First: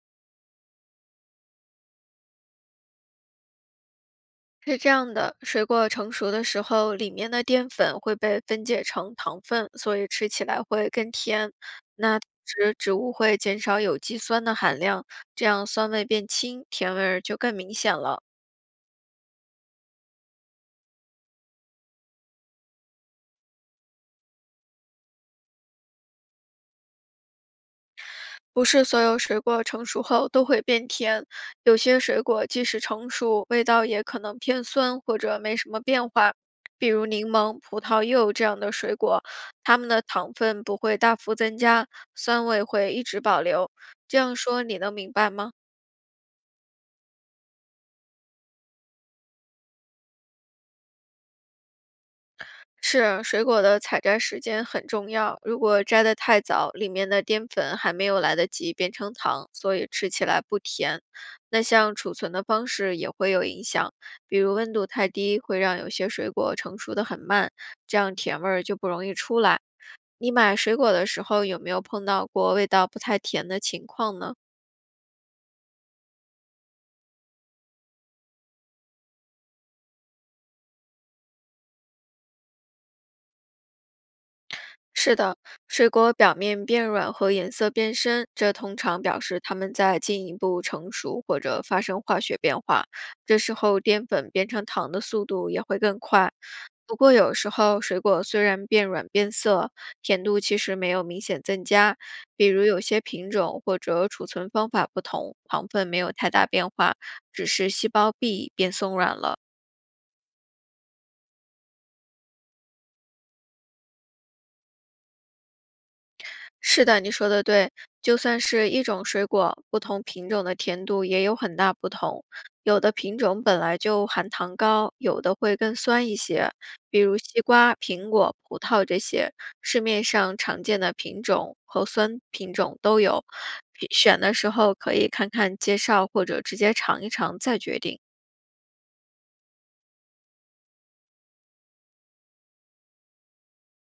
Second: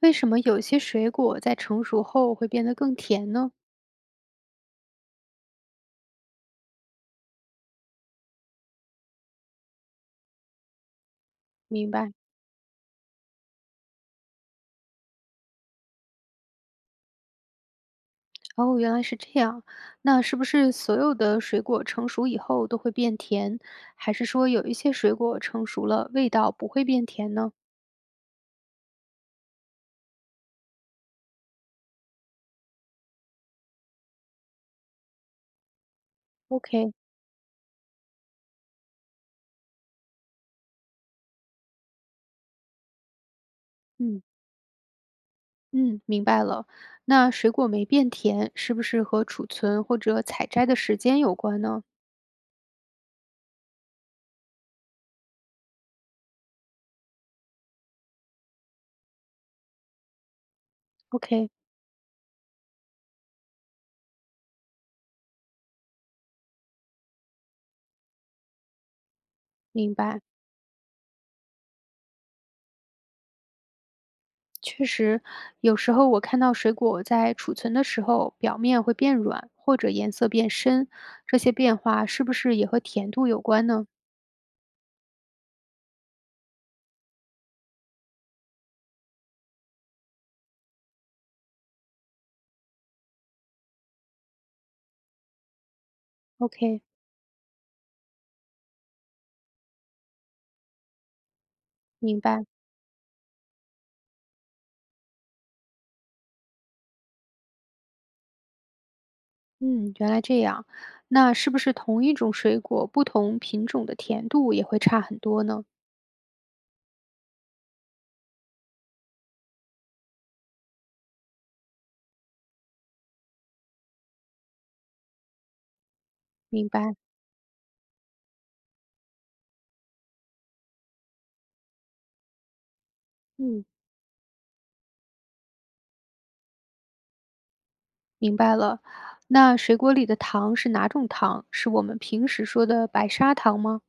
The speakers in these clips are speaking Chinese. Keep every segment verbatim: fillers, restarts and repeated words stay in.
为什么有些水果在成熟后会变得更甜呢？是这样的，水果成熟的时候，里面的淀粉会被分解成糖分，所以吃起来会更甜。明白。那植植物会减少有机酸的含量，这样酸味变轻，甜味儿就更明显了。哦，原来是这样。那是不是所有的水果成熟以后都会变甜，还是说有一些水果成熟了味道不会变甜呢不是所有水果成熟后都会变甜，有些水果即使成熟，味道也可能偏酸或者没什么变化。比？OK，如柠檬、葡萄柚这样的水果，它们的糖分不会大幅增加，酸味会一直保留。这嗯样说你能明白吗？嗯，明白了。那水果没变甜，是不是和储存或者采摘的时间有关呢是，水果的采摘时间很重要。如果摘得太早，里面的淀粉还没有来得及变成糖，所以吃起来不甜。？OK，那像储存的方式也会有影响，比如温度太低，会让有些水果成熟得很慢，这样甜味儿就不容易出来。明白。你买水果的时候有没有碰到过味道不太甜的情况呢？确实，有时候我看到水果在储存的时候，表面会变软或者颜色变深，这些变化是不是也和甜度有关呢是的，水果表面变软和颜色变深，这通常表示它们在进一步成熟或者发生化学变化。这时候淀粉变成糖的速度也会更快。？OK，不过有时候水果虽然变软变色，甜度其实没有明显增加。明白。比如有些品种或者储存方法不同，糖分没有太大变化，只是细胞壁变松软了。嗯，原来这样。那是不是同一种水果，不同品种的甜度也会差很多呢？是的，你说的对。就算是一种水果，不同品种的甜度也有很大不同。有的品种本来就含糖高，有的会更酸一些，明白。比如西瓜、苹果、葡萄这些，市面上常见的品种和酸品种都有。嗯，品选的时候可以看看介绍或者直接尝一尝再决定。明白了。那水果里的糖是哪种糖？是我们平时说的白砂糖吗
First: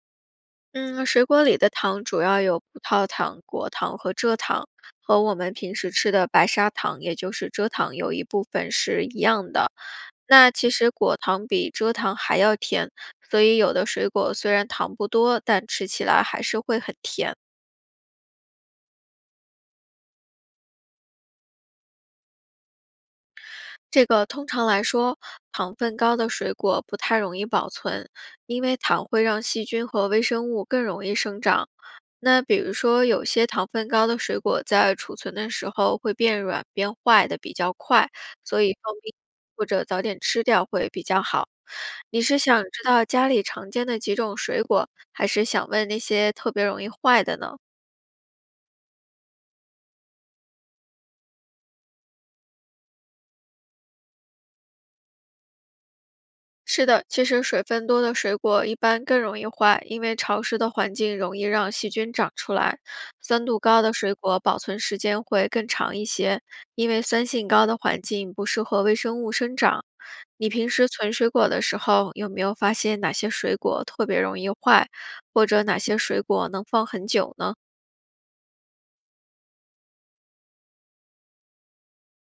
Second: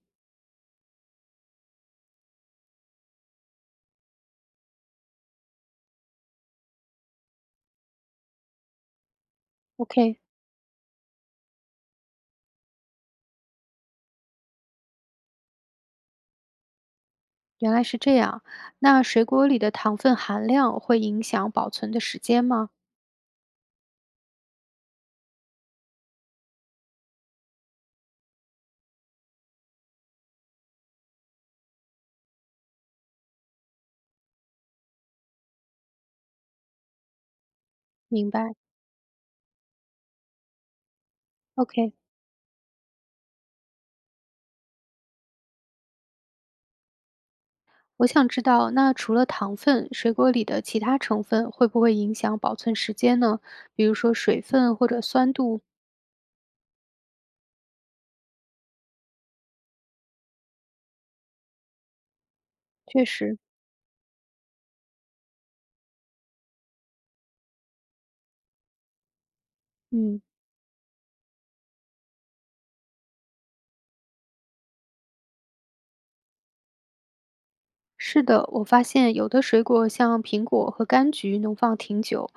嗯，水果里的糖主要有葡萄糖、果糖和蔗糖，和我们平时吃的白砂糖，也就是蔗糖，有一部分是一样的。？OK。那其实果糖比蔗糖还要甜，所以有的水果虽然糖不多，但吃起来还是会很甜。原来是这样。那水果里的糖分含量会影响保存的时间吗？这个通常来说，糖分高的水果不太容易保存，因为糖会让细菌和微生物更容易生长。那比如说，有些糖分高的水果在储存的时候会变软、变坏的比较快，明白。所以放冰或者早点吃掉会比较好。OK，你是想知道家里常见的几种水果，还是想问那些特别容易坏的呢？我想知道，那除了糖分，水果里的其他成分会不会影响保存时间呢？比如说水分或者酸度？是的，其实水分多的水果一般更容易坏，因为潮湿的环境容易让细菌长出来。确实，酸度高的水果保存时间会更长一些，因为酸性高的环境不适合微生物生长。嗯。你平时存水果的时候，有没有发现哪些水果特别容易坏，或者哪些水果能放很久呢？是的，我发现有的水果像苹果和柑橘能放挺久，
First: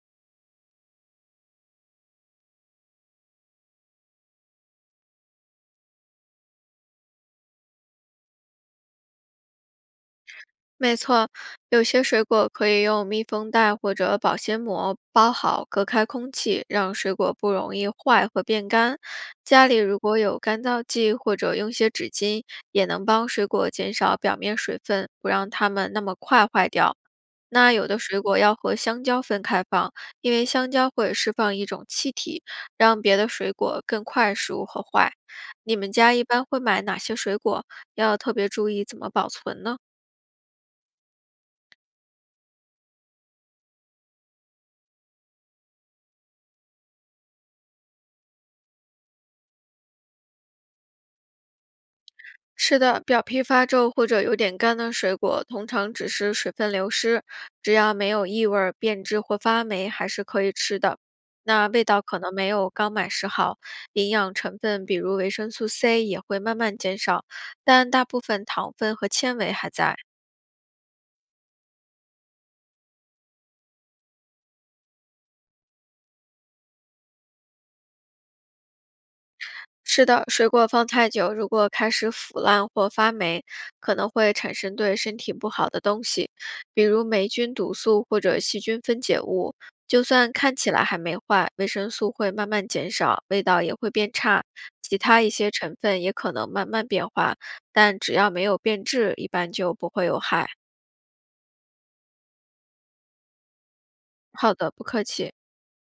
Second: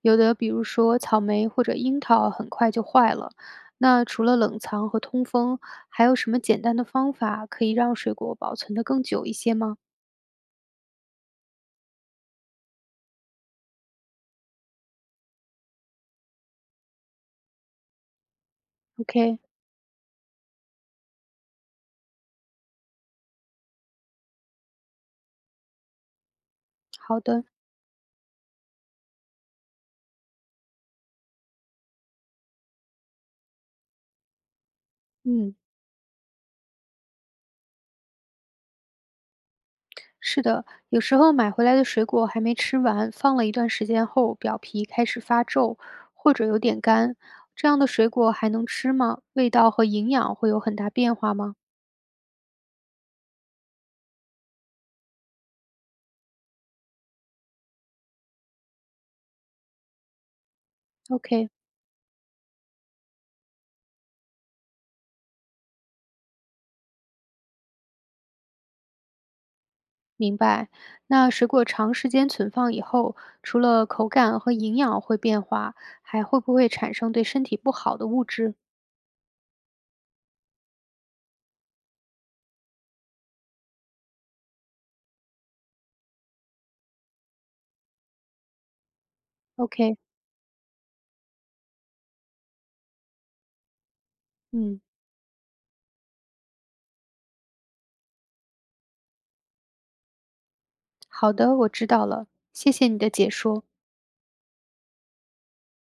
有的比如说草莓或者樱桃很快就坏了。那除了冷藏和通风，还有什么简单的方法可以让水果保存得更久一些吗没错，有些水果可以用密封袋或者保鲜膜包好，隔开空气，让水果不容易坏和变干。？OK，家里如果有干燥剂或者用些纸巾，也能帮水果减少表面水分，不让它们那么快坏掉。好的，那有的水果要和香蕉分开放，因为香蕉会释放一种气体，让别的水果更快熟和坏。嗯，你们家一般会买哪些水果？要特别注意怎么保存呢？是的，有时候买回来的水果还没吃完，放了一段时间后，表皮开始发皱或者有点干，这样的水果还能吃吗？味道和营养会有很大变化吗是的，表皮发皱或者有点干的水果，通常只是水分流失，只要没有异味儿、变质或发霉，还是可以吃的。？OK，那味道可能没有刚买时好，营养成分比如维生素 C 也会慢慢减少，但大部分糖分和纤维还在。明白。那水果长时间存放以后，除了口感和营养会变化，还会不会产生对身体不好的物质是的，水果放太久，如果开始腐烂或发霉，可能会产生对身体不好的东西，比如霉菌、毒素或者细菌分解物。？OK，就算看起来还没坏，维生素会慢慢减少，味道也会变差，嗯，其他一些成分也可能慢慢变化，但只要没有变质，一般就不会有害。好的，我知道了，谢谢你的解说。好的，不客气。